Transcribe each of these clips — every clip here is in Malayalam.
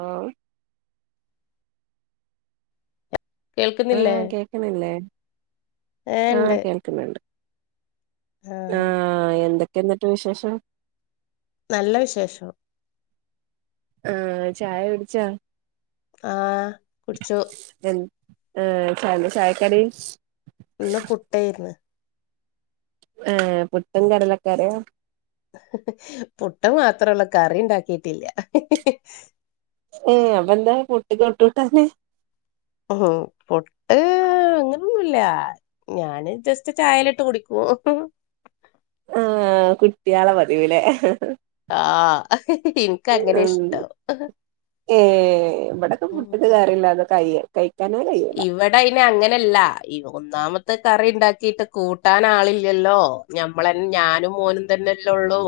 ആഹ് ആ കേൾക്കുന്നില്ലേ? കേക്ക്ണില്ലേ ഏ ആ ഉണ്ട് കേ ക്ക്ണ് ണ്ട് ആ ആഹ് എന്തൊക്കെയാന്നിട്ട് വിശേഷം. നല്ല വിശേഷം. ആഹ് ചായ കുടിച്ചാ. ആഹ് കുടിച്ചു. എന്ത്‌ ആഹ് എന്താ ചായക്കടി. ഇന്ന് പുട്ടായിര്ന്ന്. ആഹ് പുട്ടും കടലകറിം. പുട്ട് മാത്രള്ളു കറിണ്ടാക്കിട്ടില്ല്യ ഹ് ഹ്. ഏ അപ്പൊ എന്താ പുട്ട്ക്കൊട്ട് കൂട്ടാൻ. ഉഹും പുട്ട് അങ്ങനൊന്നുല്ല. ഞാന് ജസ്റ്റ് ചായേലിട്ട് കുടിക്കും ഹ് ഹ് ആഹ് കുട്ട്യാളെ പതിവ് ലെ. ആഹ് ഹഹഹ ഇൻക്ക് അങ്ങനെ ഇഷ്ടം. ഉം ഇവിടെക്കെ ഉം. പുട്ട്ക്ക് കറിയില്ലാതെ കയ് കയ്ക്കാനെ കഴി ഇവിടയിന് അങ്ങനല്ല ഈ ഒന്നാമത്തെ കറിണ്ടാക്കിട്ട് കൂട്ടാനാളില്ലല്ലോ? ഞമ്മളന്നെ ഞാനും മോനും തന്നെല്ലേള്ളൂ.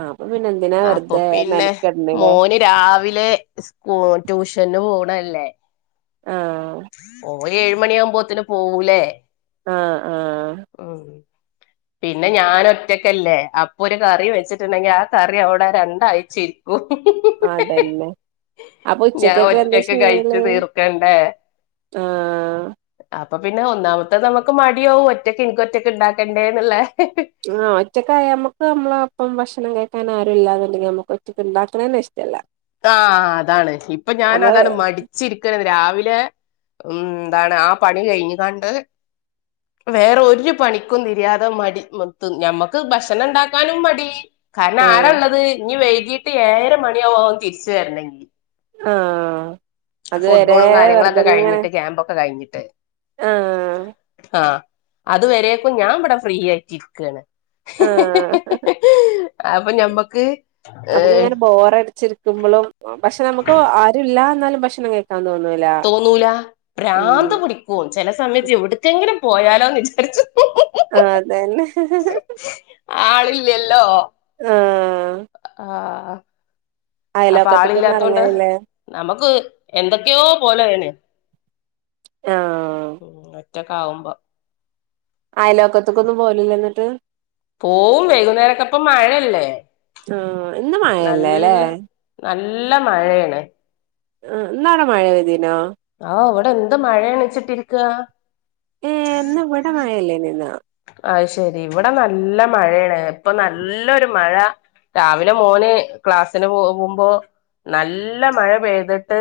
ആഹ് അപ്പൊ പിന്നെന്തിനാ വെറുതെ പിന്നെ മെനക്ക്ട്ലെ. മോന് രാവിലെ സ്കൂ ട്യൂഷന് പോണല്ലേ ആഹ് ഓ ഓ ഏഴ് മണിആമ്പോത്തേന് പോവൂല്ലേ? ആഹ് ആഹ്. ഓഹ്. പിന്നെ ഞാനൊറ്റക്കല്ലേ അപ്പൊ ഒരു കറി വെച്ചിട്ടുണ്ടെങ്കി ആ കറി അവിടെ രണ്ടായ്ച്ചയി [unintelligible] അതന്നെ. ആപ്പൊ ഉച്ചക്കെക്കെന്താ ഒറ്റക്ക് കഴിച്ചു ചെയ്യല് തീർക്കണ്ടേ ആഹ്. അപ്പൊ പിന്നെ ഒന്നാമത്ത നമുക്ക് മടിയാവും ഒറ്റക്ക് ഇനിക്കൊറ്റക്ക് ഉണ്ടാക്കേണ്ടേന്ന്ള്ളെ. ആഹ് ഒറ്റക്കായമ്മക്ക് അമ്മളെ ഒപ്പം ഭക്ഷണം കഴിക്കാൻ ആരും ഇല്ലാന്നുണ്ടെങ്കിൽ നമ്മുക്ക് ഒറ്റക്ക് ഉണ്ടാക്ക്ണന്നെഷ്ടല്ല. ആഹ് അതാണ് ഇപ്പൊ ഞാനതാണ് മടിച്ചിരിക്ക രാവിലെ ഉം എന്താണ് ആ പണി കഴിഞ്ഞ്കാണ്ട്. വേറൊരു പണിക്കും തിര്യാത മടി [unintelligible] ഞമ്മക്ക് ഭക്ഷണംണ്ടാക്കാനും മടി. കാരണം ആ ആരാള്ളത് ഇനി വൈകീട്ട് ഏഴര മണിയാവും ഓൻ തിരിച്ചുവര്ണെങ്കി. ആഹ്. ഫുട്ബോളും കാര്യങ്ങളൊക്കെ കഴിഞ്ഞിട്ട് ക്യാമ്പൊക്കെ കഴിഞ്ഞിട്ട്. ആ ആഹ് അത് വരേക്കും ഞാവിടെ ഫ്രീ ആയിട്ടിരിക്കാണ് ഹ് ആ ഹ് ഹ്. അപ്പൊ ഞമ്മക്ക്. നമുക്ക് ഏഹ് ഇങ്ങനെ ബോറടിച്ചിരിക്കുമ്പോളുംപക്ഷെ നമുക്ക് ആരുല്ല എന്നാലും ഭക്ഷണം കയ്ക്കാൻ തോന്നൂല്ല. തോന്നൂല ഭ്രാന്ത്‌ പിടിക്കും ചിലസമയത്ത് എവിടക്കെങ്കിലുംപോയാലോന്ന് വിചാരിച്ചും. ആ അതന്നെ ആളില്ലല്ലോ ആഹ്. ആഹ് അപ്പൊ അയലോക്കത്തക്കൊന്നും ആളില്ലാത്തൊണ്ട്. ഇറങ്ങാനില്ലേ നമുക്ക് എന്തൊക്കെയോ പോലെയാണ്. ആഹ്. ഒറ്റക്ക് ആവുമ്പോ. അയലോക്കത്ത്ക്കൊന്നും പോലില്ലെ എന്നിട്ട്. പോവും വൈകുന്നേരൊക്കെപ്പ മഴയല്ലേ ആ ഇന്ന് മഴയല്ലേ ല്ലേ നല്ല. നല്ല മഴയാണ്. ആഹ് ഇന്ന് അവിടെ മഴ പെയ്തിനോ? ആവു ഇവിടെ എന്ത് മഴ എണിച്ചിട്ടിരികാ. ഏ ഇന്ന് [unintelligible] അഹ് ശരി ഇവിടെ നല്ല മഴയാണ് ഇപ്പൊ നല്ലൊരു മഴ രാവിലെ മോൻ ക്ലാസിന് പോകുമ്പോ. നല്ല മഴ പെയ്തിട്ട്.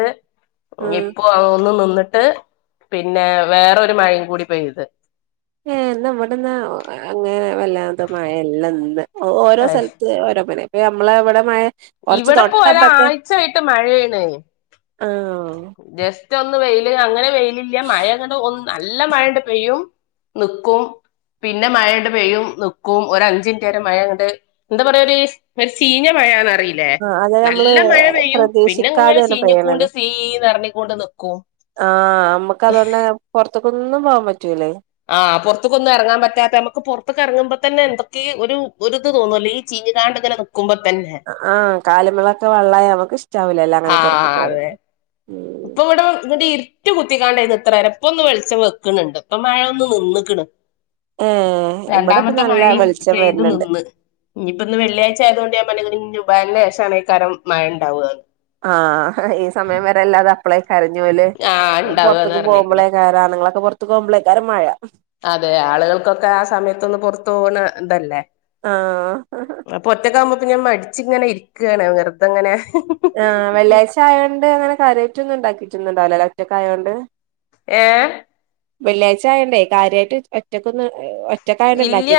ആഹ് ഇപ്പോ അതൊന്ന് നിന്നിട്ട് പിന്നെ വേറരു മഴയും കൂടി പെയ്ത്. ഏ നമ്മടന്നാ അങ്ങനെ വല്ലാത്ത മഴയില്ലെന്ന് ഇന്ന്. ഓ ഓരോ സ്ഥലത്ത് ഓരോ മിനെ ഇപ്പ ഞമ്മള അവിടെ മഴ കൊറച്ച് ഇവിടെ തൊട്ടപ്പത്തെ ഇപ്പോരായ്ച്ച ആയിട്ട് മഴയാണ്. ആഹ് ജസ്റ്റ് ഒന്ന് വെയില് അങ്ങനെ വെയിലില്ല മഴ അങ്ങണ്ട് ഒ നല്ല മഴ അങ്ങട്ട് പെയ്യും. നിക്കും പിന്നെ മഴ അങ്ങട്ട് പെയ്യും നി ക്കും ഒരഞ്ച്മിനിറ്റ് വരെ മഴ അങ്ങട്ട് എന്താ പറയാ ഒരു ഒരു ചീഞ്ഞ മഴന്ന്റിയാം. ല്ലെ ആഹ് അത് നമ്മള് നല്ല മഴ പെയ്യും പിന്നെ ഇങ്ങനെ പ്രതീക്ഷിക്കാതെയാണ് ചീഞ്ഞിക്കൊണ്ട് പെയ്യണത് സീന്ന്റങ്ങിക്കൊണ്ട് നിക്കും. ആഹ് നമ്മുക്ക് അതൊണ്ട് പൊ റത്തേക്കൊന്നും പോവാൻ പറ്റൂല്ലേ. ആഹ് പുറതേകൊന്നും ഇറങ്ങാൻ പറ്റാത്തെ നമുക്ക് പുറത്തക്ക് ഇറങ്ങുമ്പോ തന്നെ എന്തൊക്കെയ ഒരുഇത് തോന്നൂലേ ഈ ചീഞ്ഞുകാണ്ടങ്ങനെ മിനിക്കുമ്പോ തന്നെ. ആഹ് കാലിമളൊക്കെ വെള്ളായി നമ്മക്ക് ഇഷ്ടവലല്ലോ അങ്ങനെ പുറത്ത പോ ഇപ്പ ഇവിടെ ഇങ്ങിട്ട് ഇരുട്ടു കുത്തിക്കാണ്ടന്ന് ഇത്ര നേരം ഇപ്പൊന്നു ഒന്ന് വെളിച്ചം വെക്കണണ്ട് ഇപ്പം മഴ ഒന്ന് നിന്ന്ക്ന്. ഏ ഇവിടെ ഇപ്പോ നല്ല വെളിച്ചം വരുന്നുണ്ട്. ഇനിയിപ്പൊ ഇന്ന് വെള്ളിയാഴ്ച ആയത് കൊണ്ട് ഞാൻ പറഞ്ഞ്ക്ന് ഇനി ജുമഹക് ശേഷംആയിരിക്കും മഴ ഉണ്ടാവുകന്ന്. ആഹ് ഈ സമയം വരെ അല്ലാതാ അപ്പളെ കരഞ്ഞോല് ആഹ് ഉണ്ടാവുകാന്ന് പുറത്തേക്ക് പറഞ്ഞിക്കണ് പോകുമ്പലേകാരം ആണുങ്ങൾപുറത്തു പോകുമ്പളേക്കാരം മഴ. അതെ ആളുകൾക്കൊക്കെ ആ സമയത്തൊന്ന് പുറത്ത് പോകുന്ന ഇതല്ലേ. ആഹ്. അപ്പൊ ഒറ്റക്കാകുമ്പോപ്പ ഞാൻ മടിച്ച ഇങ്ങനെ ഇരിക്കാന് വെറുതെങ്ങനെ. ആഹ് വെള്ളിയാഴ്ച ആയോണ്ട് അങ്ങനെ കാരിയിറ്റൊന്നും ഉണ്ടാക്കിട്ടൊന്നണ്ടാവൂലലെ ഒറ്റക്കായോണ്ട്. ഏ. വെള്ളിയാഴ്ച ആയണ്ടേ കാര്യമായിട്ട് ഒറ്റക്കന്ന് ഇല്ല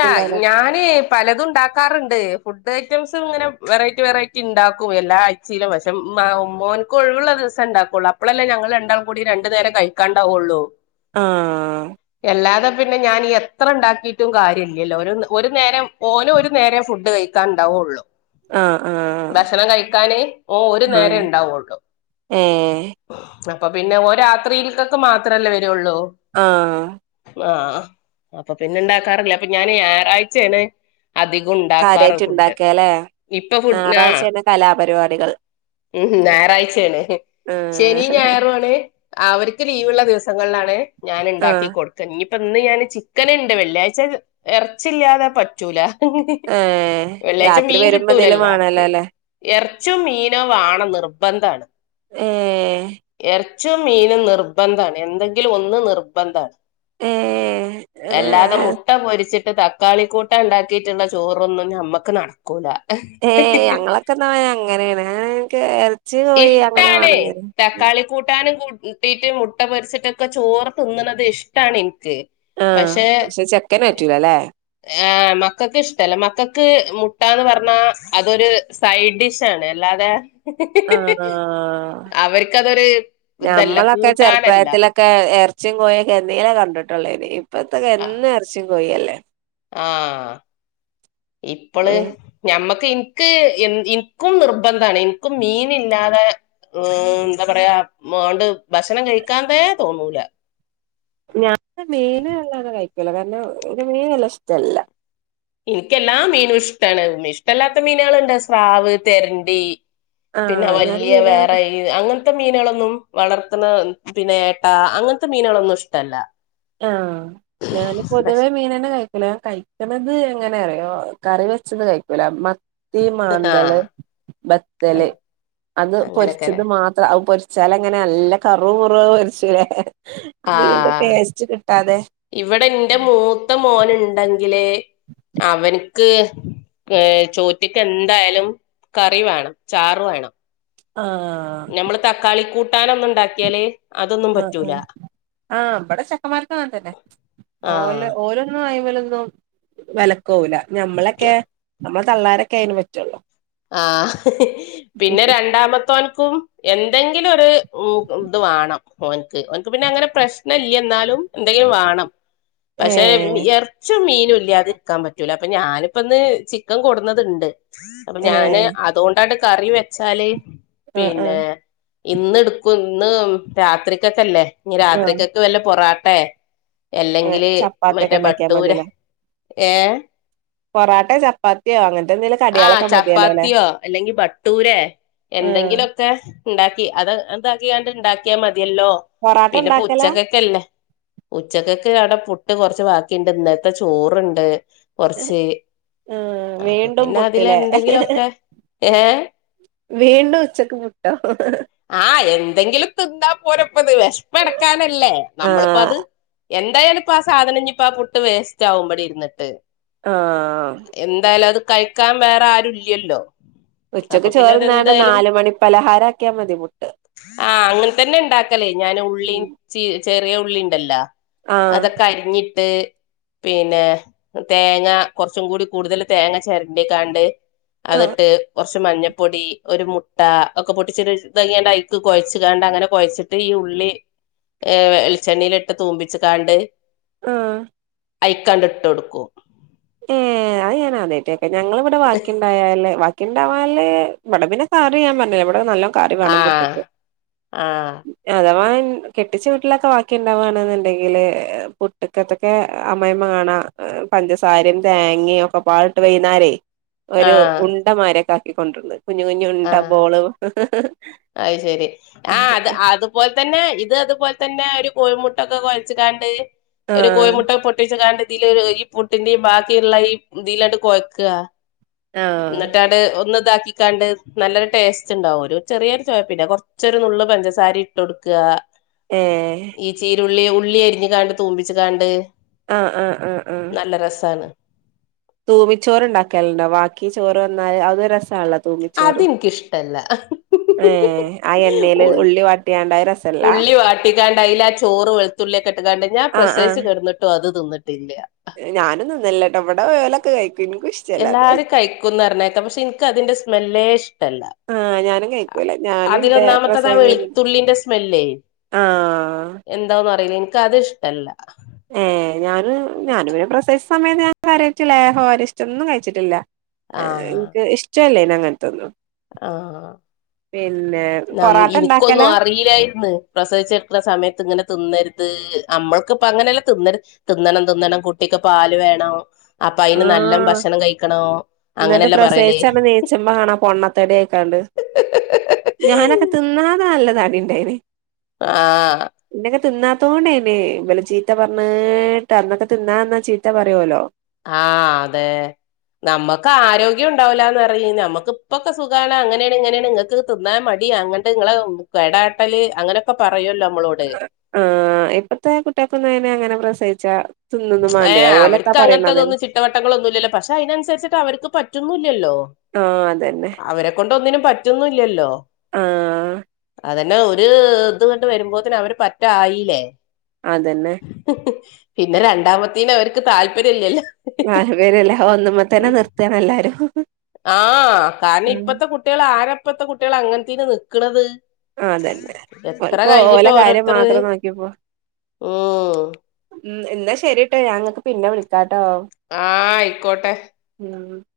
ഞാൻ. പലതും ഉണ്ടാക്കാറുണ്ട് ഫുഡ് ഐറ്റംസ് ഇങ്ങനെ വെറൈറ്റി വെറൈറ്റി ഉണ്ടാക്കും എല്ലാ ആഴ്ചലും. ചില പക്ഷേ മോനക്ക് ഒഴിവുള്ള ദിവസം ഉണ്ടാക്കുള്ളൂ അപോയല്ലേ ഞങ്ങൾ രണ്ടാളും കൂടി രണ്ട് നേരം കഴിക്കും. കണ്ട ഉള്ളു. ആഹ്. അല്ലാതെ പിന്നെ ഞാനീ എത്ര ഉണ്ടാക്കി്. റ്റും കാര്യം ഇില്ലല്ലോ ഒരു ഒരു നേരം ഓനും ഒരു നേരം ഫുഡ് കഴിക്കാൻ ഉണ്ടാവുള്ളൂ. ആഹ് ആഹ് ഭക്ഷണം കഴിക്കാന് ഓൻ ഒരു നേരെ ആഹ് ഉണ്ടാവള്ളു. ഏഹ് അപ്പൊ പിന്നെ ഓ രാത്രിൽക്കൊക്കെ മാത്രമല്ലേ വരുള്ളൂ. ആഹ്. ആഹ് അപ്പൊ പിന്നെ ഇണ്ടാക്കാറില്ല അപ്പൊ ഞാാന് ഞായറാഴ്ചേണ് അധികം ഉണ്ടാക്കാറ് കാര്യായിട്ട് ഫുഡ് ഇണ്ടാക്കാല്ലേ ഇപ്പൊ ഫുഡ് ആ ഞായറാഴ്ചയാണ് കലാപരിപാടികൾ ഉം ഞായറാഴ്ചയാണ് ആഹ് ശനി ഞായറും ആണ് അവർക്ക് ലീവുള്ള ദിവസങ്ങളിലാണ് ഞാന് ഇണ്ടാക്കി ആഹ് കൊടുക്ക ഇനിയിപ്പ ഇന്ന് ഞാന് ചിക്കനുണ്ട് വെള്ളിയാഴ് ച്ച ഇറച്ചില്ലാതെ പറ്റ റ്റൂല ഏഹ് വെള്ളിയാഴ്ച രാത്രി മീൻ വരുമ്പോ എന്തേലും കിട്ടൂലല്ല വേണല്ലോ അല്ലേ എറച്ചും മീനോ വാണം നിർബന്ധമാണ് ഏഹ് എറച്ചും മീനും നിർബന്ധമാണ് എന്തെങ്കിലും ഒന്ന് നിർബന്ധമാണ് ഏഹ് അല്ലാതെ മു ഏഹ് മുട്ട പൊരിച്ചിട്ട് തക്കാളി കൂട്ടാൻ ഉണ്ടാക്കിയിട്ടുള്ള ചോറൊന്നും ഞമ്മുക്ക് നട ക്കൂല ഏഹ് ഞങ്ങളൊക്കെ ന്നാ അങ്ങനെയാണ് ഞങ്ങക്ക് എറച്ചി കോഴി അങ്ങനെ ഇഷ്ടാണ് വേണം തരും ഉം കാളി കൂട്ടാനും കൂട്ടിട്ടും മുട്ട പൊരിച്ചിട്ടൊക്കെ ചോറ് തിന്നണത് ഇഷ്ടാണ് എനിക്ക് പക്ഷെ വെക്കാനെ പറ്റു ലാല്ലേ ആഹ് മക്കൾക്ക് ഇഷ്ടല്ല മക്കക്ക് മുട്ടന്ന് പറഞ്ഞാ അതൊരു സൈഡ് ഡിഷ് ആണ് അല്ലാതെ ഇഹ് ആഹ് അവർക്കതൊരു ഇതല്ല കൂട്ടാനല്ല ഒക്കെ ഇറച്ചിയും കോഴൊ കെന്നീന കണ്ടിട്ടുള്ളേ ഇന് ഇപ്പത്തക്കെ എന്ന ഇറച്ചിയും കോഴി അല്ലേ ആഹ് ഇപ്പള് ഏഹ് ഞമ്മക്ക് എനിക്ക് എ എനിക്കും നിർബന്ധമാണ് എനിക്കും മീനി ല്ലാതെ മ് എന്താ പറയാ മോണ്ട് ഭക്ഷണം കഴിക്കാനേ തോന്നൂല ഞാന് മീന് വല്ലാണ്ട് കഴിക്കൂല കാരണം മീന് വലു ഇഷ്ടല്ല എനിക്കെല്ലാ മീനും ഇഷ്ടമാണ് ഇഷ്ടമല്ലാത്ത മീനുകളുണ്ട് സ്രാവ് തെരണ്ടി പിന്നെ ആഹ് ഞാനും വല്യയ മീനങ്ങനെ വേറെ കഴി അങ്ങനത്തെ മീനുകളൊന്നും വളർത്തുന്ന പിന്നെ ഏട്ടാ അങ്ങനത്തെ മീനുകളൊന്നും ഇഷ്ടല്ല ആഹ് ഞാന് പൊതുവേ പക്ഷെ മീന ന്നെ കഴി നമ്മള്കഴിക്കണത് എങ്ങനെ അറിയോ കറി വെച്ചത് കഴിക്കൂല മ തീ ആ മാന്തള് ബത്തല് അത് പൊരിച്ചത് അങ്ങനെയൊക്കെല്ലേ മാത്രം അത് പൊരിച് ച്ചാല അങ്ങനെ നല്ല കറു മുറു മരിച്ചലേ ആ മീന്റെ ടേസ്റ്റ് കിട്ടാതെ ഇവിടെ എന്റെ മൂത്ത മോനുണ്ടെങ്കിലേ അവൻ ക്ക് ഏ ചോറ്റക്ക് എന്തായാലും കറി വേണം ചാറ് വേണം ആ ഞമ്മള് തക്കാളി കൂട്ടാന് ഒന്ന് ഇണ്ടാക്കിയാല് ആ ഹ്ആഹ് ആഹ് ഇ ബടെ ച വർക്കന്നെ ഓ ആഹ് ഓരോന്നും ആയ്മെലൊന്നും വല പോവുല്യ ഞമ്മളൊക്കെ നമ്മ തള്ളാരൊക്കെ അയിന് പറ്റുള്ളൂ ആ പിന്നെ രണ്ടാമത്തോൻക്കും എന്തെങ്കിലും ഒരു മ് ഇത് വേണം ഓൻക്ക് ഓൻക്ക് പിന്നെ അങ്ങനെ പ്രശ്ന ഇല്ല എന്നാലും എന്തെങ്കിലും വേണം പക്ഷെ ഏഹ് എർ പക്ഷ മീന ഇല്ലാതെ ഇരിക്കാൻ പറ്റൂല അപ്പൊ ഞാനിപ്പ ഒന്ന് ചിക്കൻ കൊടുന്നയിണ്ട് അപ്പൊ ഞാന് ഏഹ് അതുകൊണ്ടാണ് കറി വെച്ചാല് ആഹ് ആഹ് പിന്നെ ഇന്ന് എടുക്കും ഇന്ന് രാത്രിക്കക്കല്ലേ ഇ ആഹ് രാത്രിക്കൊക്കെ വല്ല പൊറാട്ടയ അങ്ങനെ അല്ലെങ്കില് ചപ്പാത്തിയൊക്കെ മറ്റേ ഇണ്ടാക്കിയാ ബട്ടൂര് ഏ പൊറോട്ടോ ചപ്പാത്തിയോ അങ്ങനത്തെ എന്തെങ്കിലും ആഹ് കടികളൊക്കെ മതിയല്ലോ ല്ലേ ചപ്പാത്തിയോ അല്ലെങ്കിൽ ബട്ടൂരെ എന്തെങ്കിലും ഒക്കെ ഇണ്ടാക്കി അത് എന്താക്കി ക ഇണ്ടാക്കിയാ മതിയല്ലോ പൊറാട്ട പിന്നെ ഇണ്ടാക്കലാ പുച്ചക്കൊക്കെല്ലേ ഉച്ചക്ക്ക്ക് അവിടെ പുട്ട് കൊറച്ച് ബാക്കിണ്ട് ഇന്നത്തെ ചോറ്ണ്ട് കുറച്ച് അപ്പൊ ഇപ്പോം പിന്നെ പുട്ടില്ലേ അതിലെന്തെങ്കിലൊക്കെ ഏഹ് വീണ്ടും ഉച്ചക്ക് പുട്ടോ ആഹ് എന്തെങ്കിലും തിന്നാ പോരപ്പത് വിഷമം എടക്കാനല്ലേ നമ്മളിപ്പോ ആഹ് അത് എന്തായാലും ഇപ്പ ആ സാധനം ഇനിയിപ്പ, ആ പുട്ട് വേസ്റ്റ് ആവും ഇവിടെ ഇരിന്നിട്ട്. ആഹ് എന്തായാലും അത് കഴിക്കാൻ വേറെ ആരും ഇല്ല്യല്ലോ. ഉച്ചക്ക് ചൊർ തിന്നാണ്ട് നാല് മണി പലഹാരം ആക്കിയാൽ മതി പുട്ട് ആഹ് അങ്ങനെ തന്നെ ഇണ്ടാക്കലേ ഞാൻ ഉള്ളീ ഉം ചീ ചെറിയ ഉള്ളി ഇണ്ടല്ല ആഹ് അതൊക്കെ അരിഞ്ഞിട്ട് പിന്നെ തേങ്ങ കുറച്ചും കൂടി കൂടുതൽ തേങ്ങ ചിരണ്ടിക്കാണ്ട് ആഹ് അതിട്ട് കുറച്ച് മഞ്ഞപ്പൊടി ഒരു മുട്ട ഒക്കെ പൊട്ടിച്ചിട്ട് ഇതങ്ങിയ ഐക്ക് കുഴച്ച് കണ്ട് അങ്ങനെ കൊഴച്ചിട്ട് ദെ ഈ ഉള്ളി ഏ വെളിച്ചെണ്ണിയിൽ ഇട്ട് തൂമ്പിച്ച കാണ്ട് ആഹ് അയ്ക്കാണ്ട് ഇട്ട് കൊടുക്കും ഏ, അത് ഞാനാദ്യായിട്ട് കേക്ക. ഞങ്ങൾ ഇവിടെ ബാക്കിയുണ്ടായാല് ബാക്കി ഉണ്ടാവാല്, ഇവിടെ പിന്നെ കറി ഞാൻ പറഞ്ഞില്ലേ ബടെ നല്ലോം കറി വേണം ആഹ് പുട്ട്ക്ക് ആഹ് അഥവാ കെട്ടിച്ച വീട്ടിലൊക്കെ വാക്കി ഉണ്ടാവുകവാണെന്നുണ്ടെങ്കില് പുട്ടക്കെ ഒക്കെ അമ്മായിമ്മ കാണാ പഞ്ച സാരം തേങ്ങിം ഒക്കെ പാടിട്ട് വൈകുന്നേരേ ഒരു ആഹ് ഉണ്ടമാരിക്കെ ആക്കി കൊണ്ടുവന്നിണ്ട്. കുഞ്ഞു കുഞ്ഞു ഉണ്ട ആഹ് ബോള് അത് ശരി ആഹ് അത് അതുപോലെ തന്നെ, ഇത് അതുപോലെ തന്നെ ഒരു കോഴിമുട്ടൊക്കെ കുഴച്ചിടാണ്ട്. ഒരു ആഹ് കോഴിമുട്ട പൊട്ടിച്ച് കാണ്ട് ഇതിലൊര്, ഈ പുട്ടിന്റെയും ബാക്കിയുള്ള ഈ ഇതിലായിട്ട് കൊഴയ്ക്കുക. ആഹ് എന്നിട്ടാണ്ട് ഒന്ന് ഇതാക്കിക്കാണ്ട് നല്ലൊരു ടേസ്റ്റ് ഉണ്ടാവും, ഒരു ചെറിയൊരു ചുവ, പിന്നെ കുറച്ചൊരു നുള്ള് പഞ്ചസാര ഇട്ട് കൊടുക്കുക. ഏഹ് ഈ ചീരുള്ളി ഉള്ളി അരിഞ്ഞു കാണ്ട് തൂമ്പിച്ചു കാണ്ട്, ആഹ് ആഹ് ആഹ് ആഹ് നല്ല രസമാണ്. തൂമിച്ചോറ് ഉണ്ടാക്കലുണ്ടോ ബാക്കി ചോറ് വന്നാല് അത് രസാണത് അതെനിക്കിഷ്ടല്ല ഏ ആ എണ്ണയില് ഉള്ളി വാട്ടിയാണ്ടായ രസല്ല ഉള്ളി വാട്ടിക്കാണ്ട്‌, അയില ആ ചോറ് വെള തുള്ളിയൊക്കെ ഇട്ട് ക്കാണ്ട് ഞാൻ ആഹ് പ്രസവിച്ചു ആഹ് കിടന്നിട്ടും അത് തിന്നിട്ടില്ല. ഞാനും തിന്നല്ലേട്ടോ ഇവിടെ പോയലൊക്കെ കഴിക്കും ഇഷ്ടം എല്ലാരും കഴിക്കുന്നറിഞ്ഞേക്കാം പക്ഷെ എനിക്ക് അതിന്റെ സ്മെല്ലേ ഇഷ്ടല്ല. ആഹ് ഞാനും കഴിക്കൂല ഞാന് ന്റെ അതിലൊന്നാമത്ത പ്രസവം കഴിഞ്ഞ് വെളുത്തുള്ളിന്റെ സ്മെല്ലേ ആഹ് എന്താന്നറിയില്ല എനിക്കത് ഇഷ്ടല്ല ഏഹ് ഞാന് ഞാനി പ്രസവിച്ച സമയത്ത് ഞാൻ കാര്യായിട്ട് ലേഹോ അരിഷ്ടോ ഒന്നും കഴിച്ചിട്ടില്ല ആഹ് എനിക്ക് ഇഷ്ടല്ലേ അങ്ങനത്തൊന്നും ആഹ്, പിന്നെ ന പൊറാട്ട ഇനിക്കൊന്നും ഇണ്ടാക്കലാ അറിയില്ലായിര്ന്ന് പ്രസവിച്ചെടുക്കുന്ന സമയത്ത് ഇങ്ങനെ തിന്നരുത് നമ്മൾക്കിപ്പ അങ്ങനെയല്ലാം തിന്ന തിന്നണം തിന്നണം കുട്ടിക്ക് പാല് വേണം അപ്പൊ അയിന് നല്ല ആഹ് ഭക്ഷണം കഴിക്കണോ അങ്ങനെല്ലാം പറയല് ച്ചമ്മ, കാണാ പൊണ്ണത്തെടിയൊക്കാണ്ട് ഞാനൊക്കെ തിന്നാതെ നല്ല തടി ഉണ്ടായേനെ. ആഹ് ഇന്നൊക്കെ തിന്നാത്തോണ്ടേന്നെ ചീത്ത പറഞ്ഞ് കേട്ട്, അന്നൊക്കെ തിന്നാതന്നാ ചീത്ത പറയുവല്ലോ. ആഹ്, അതെ നമുക്ക് ആരോഗ്യം ഉണ്ടാവൂലാന്ന് പറയും, നമുക്ക് ഇപ്പൊക്കെ സുഖാണ് അങ്ങനെയാണ് ഇങ്ങനെയാണ് നിങ്ങക്ക് തിന്നാ മടി അങ്ങനെ നിങ്ങളെ കടാട്ടല് അങ്ങനൊക്കെ പറയല്ലോ നമ്മളോട്. ആഹ്, ഇപ്പത്തെ കുട്ടികൾക്കൊന്നും അയ്ന് അങ്ങനെ പ്രസവിച്ചാ തിന്നോന്നും മാണ്ടെ ഓലെത്താ പറയണത് ഇട്ടവട്ടങ്ങൾ ഒന്നുല്ലല്ലോ, പക്ഷെ അയിനനുസരിച്ചിട്ട് അവർക്ക് പറ്റുന്നൂല്ലല്ലോ ആഹ് അതന്നെ അവരെ കൊണ്ട് ഒന്നിനും പറ്റുന്നു ല്ലല്ലോ? ആഹ് അതന്നെ ഒരുത്ങ്ങട്ട് വരുമ്പോത്തിന് ന്നെ അവര് പറ്റായില്ലേ? അതെന്നെ ഹി ഹി പിന്നെ രണ്ടാമത്തിന് അവർക്ക് താല്പര്യം ഇല്ലല്ലോ. ന്നാല് പേരല്ലേ ഒന്നമ്മതന്നെ നിർത്താണ് എല്ലാരും. ആ, കാരണം ഉം ഇപ്പത്തെ കുട്ടികള് ആരാ ഇപ്പഴത്തെ കുട്ടികള് അങ്ങൻതീന് നിക്കണത്. അതന്നെ എത്ര ഓൽക്ക് കഴിഞ്ഞിട്ടോ ഓലെ കാര്യം ഓരോരുത്തര്, മാത്രം നോക്കിപ്പോ ഉും ഉം, ന്നാ ശെരിട്ടോ, ഞാൻ ങ്ങൾക്ക് പിന്നെ വിളിക്കാട്ടോ? ആഹാ ആയിക്കോട്ടെ. [unintelligible]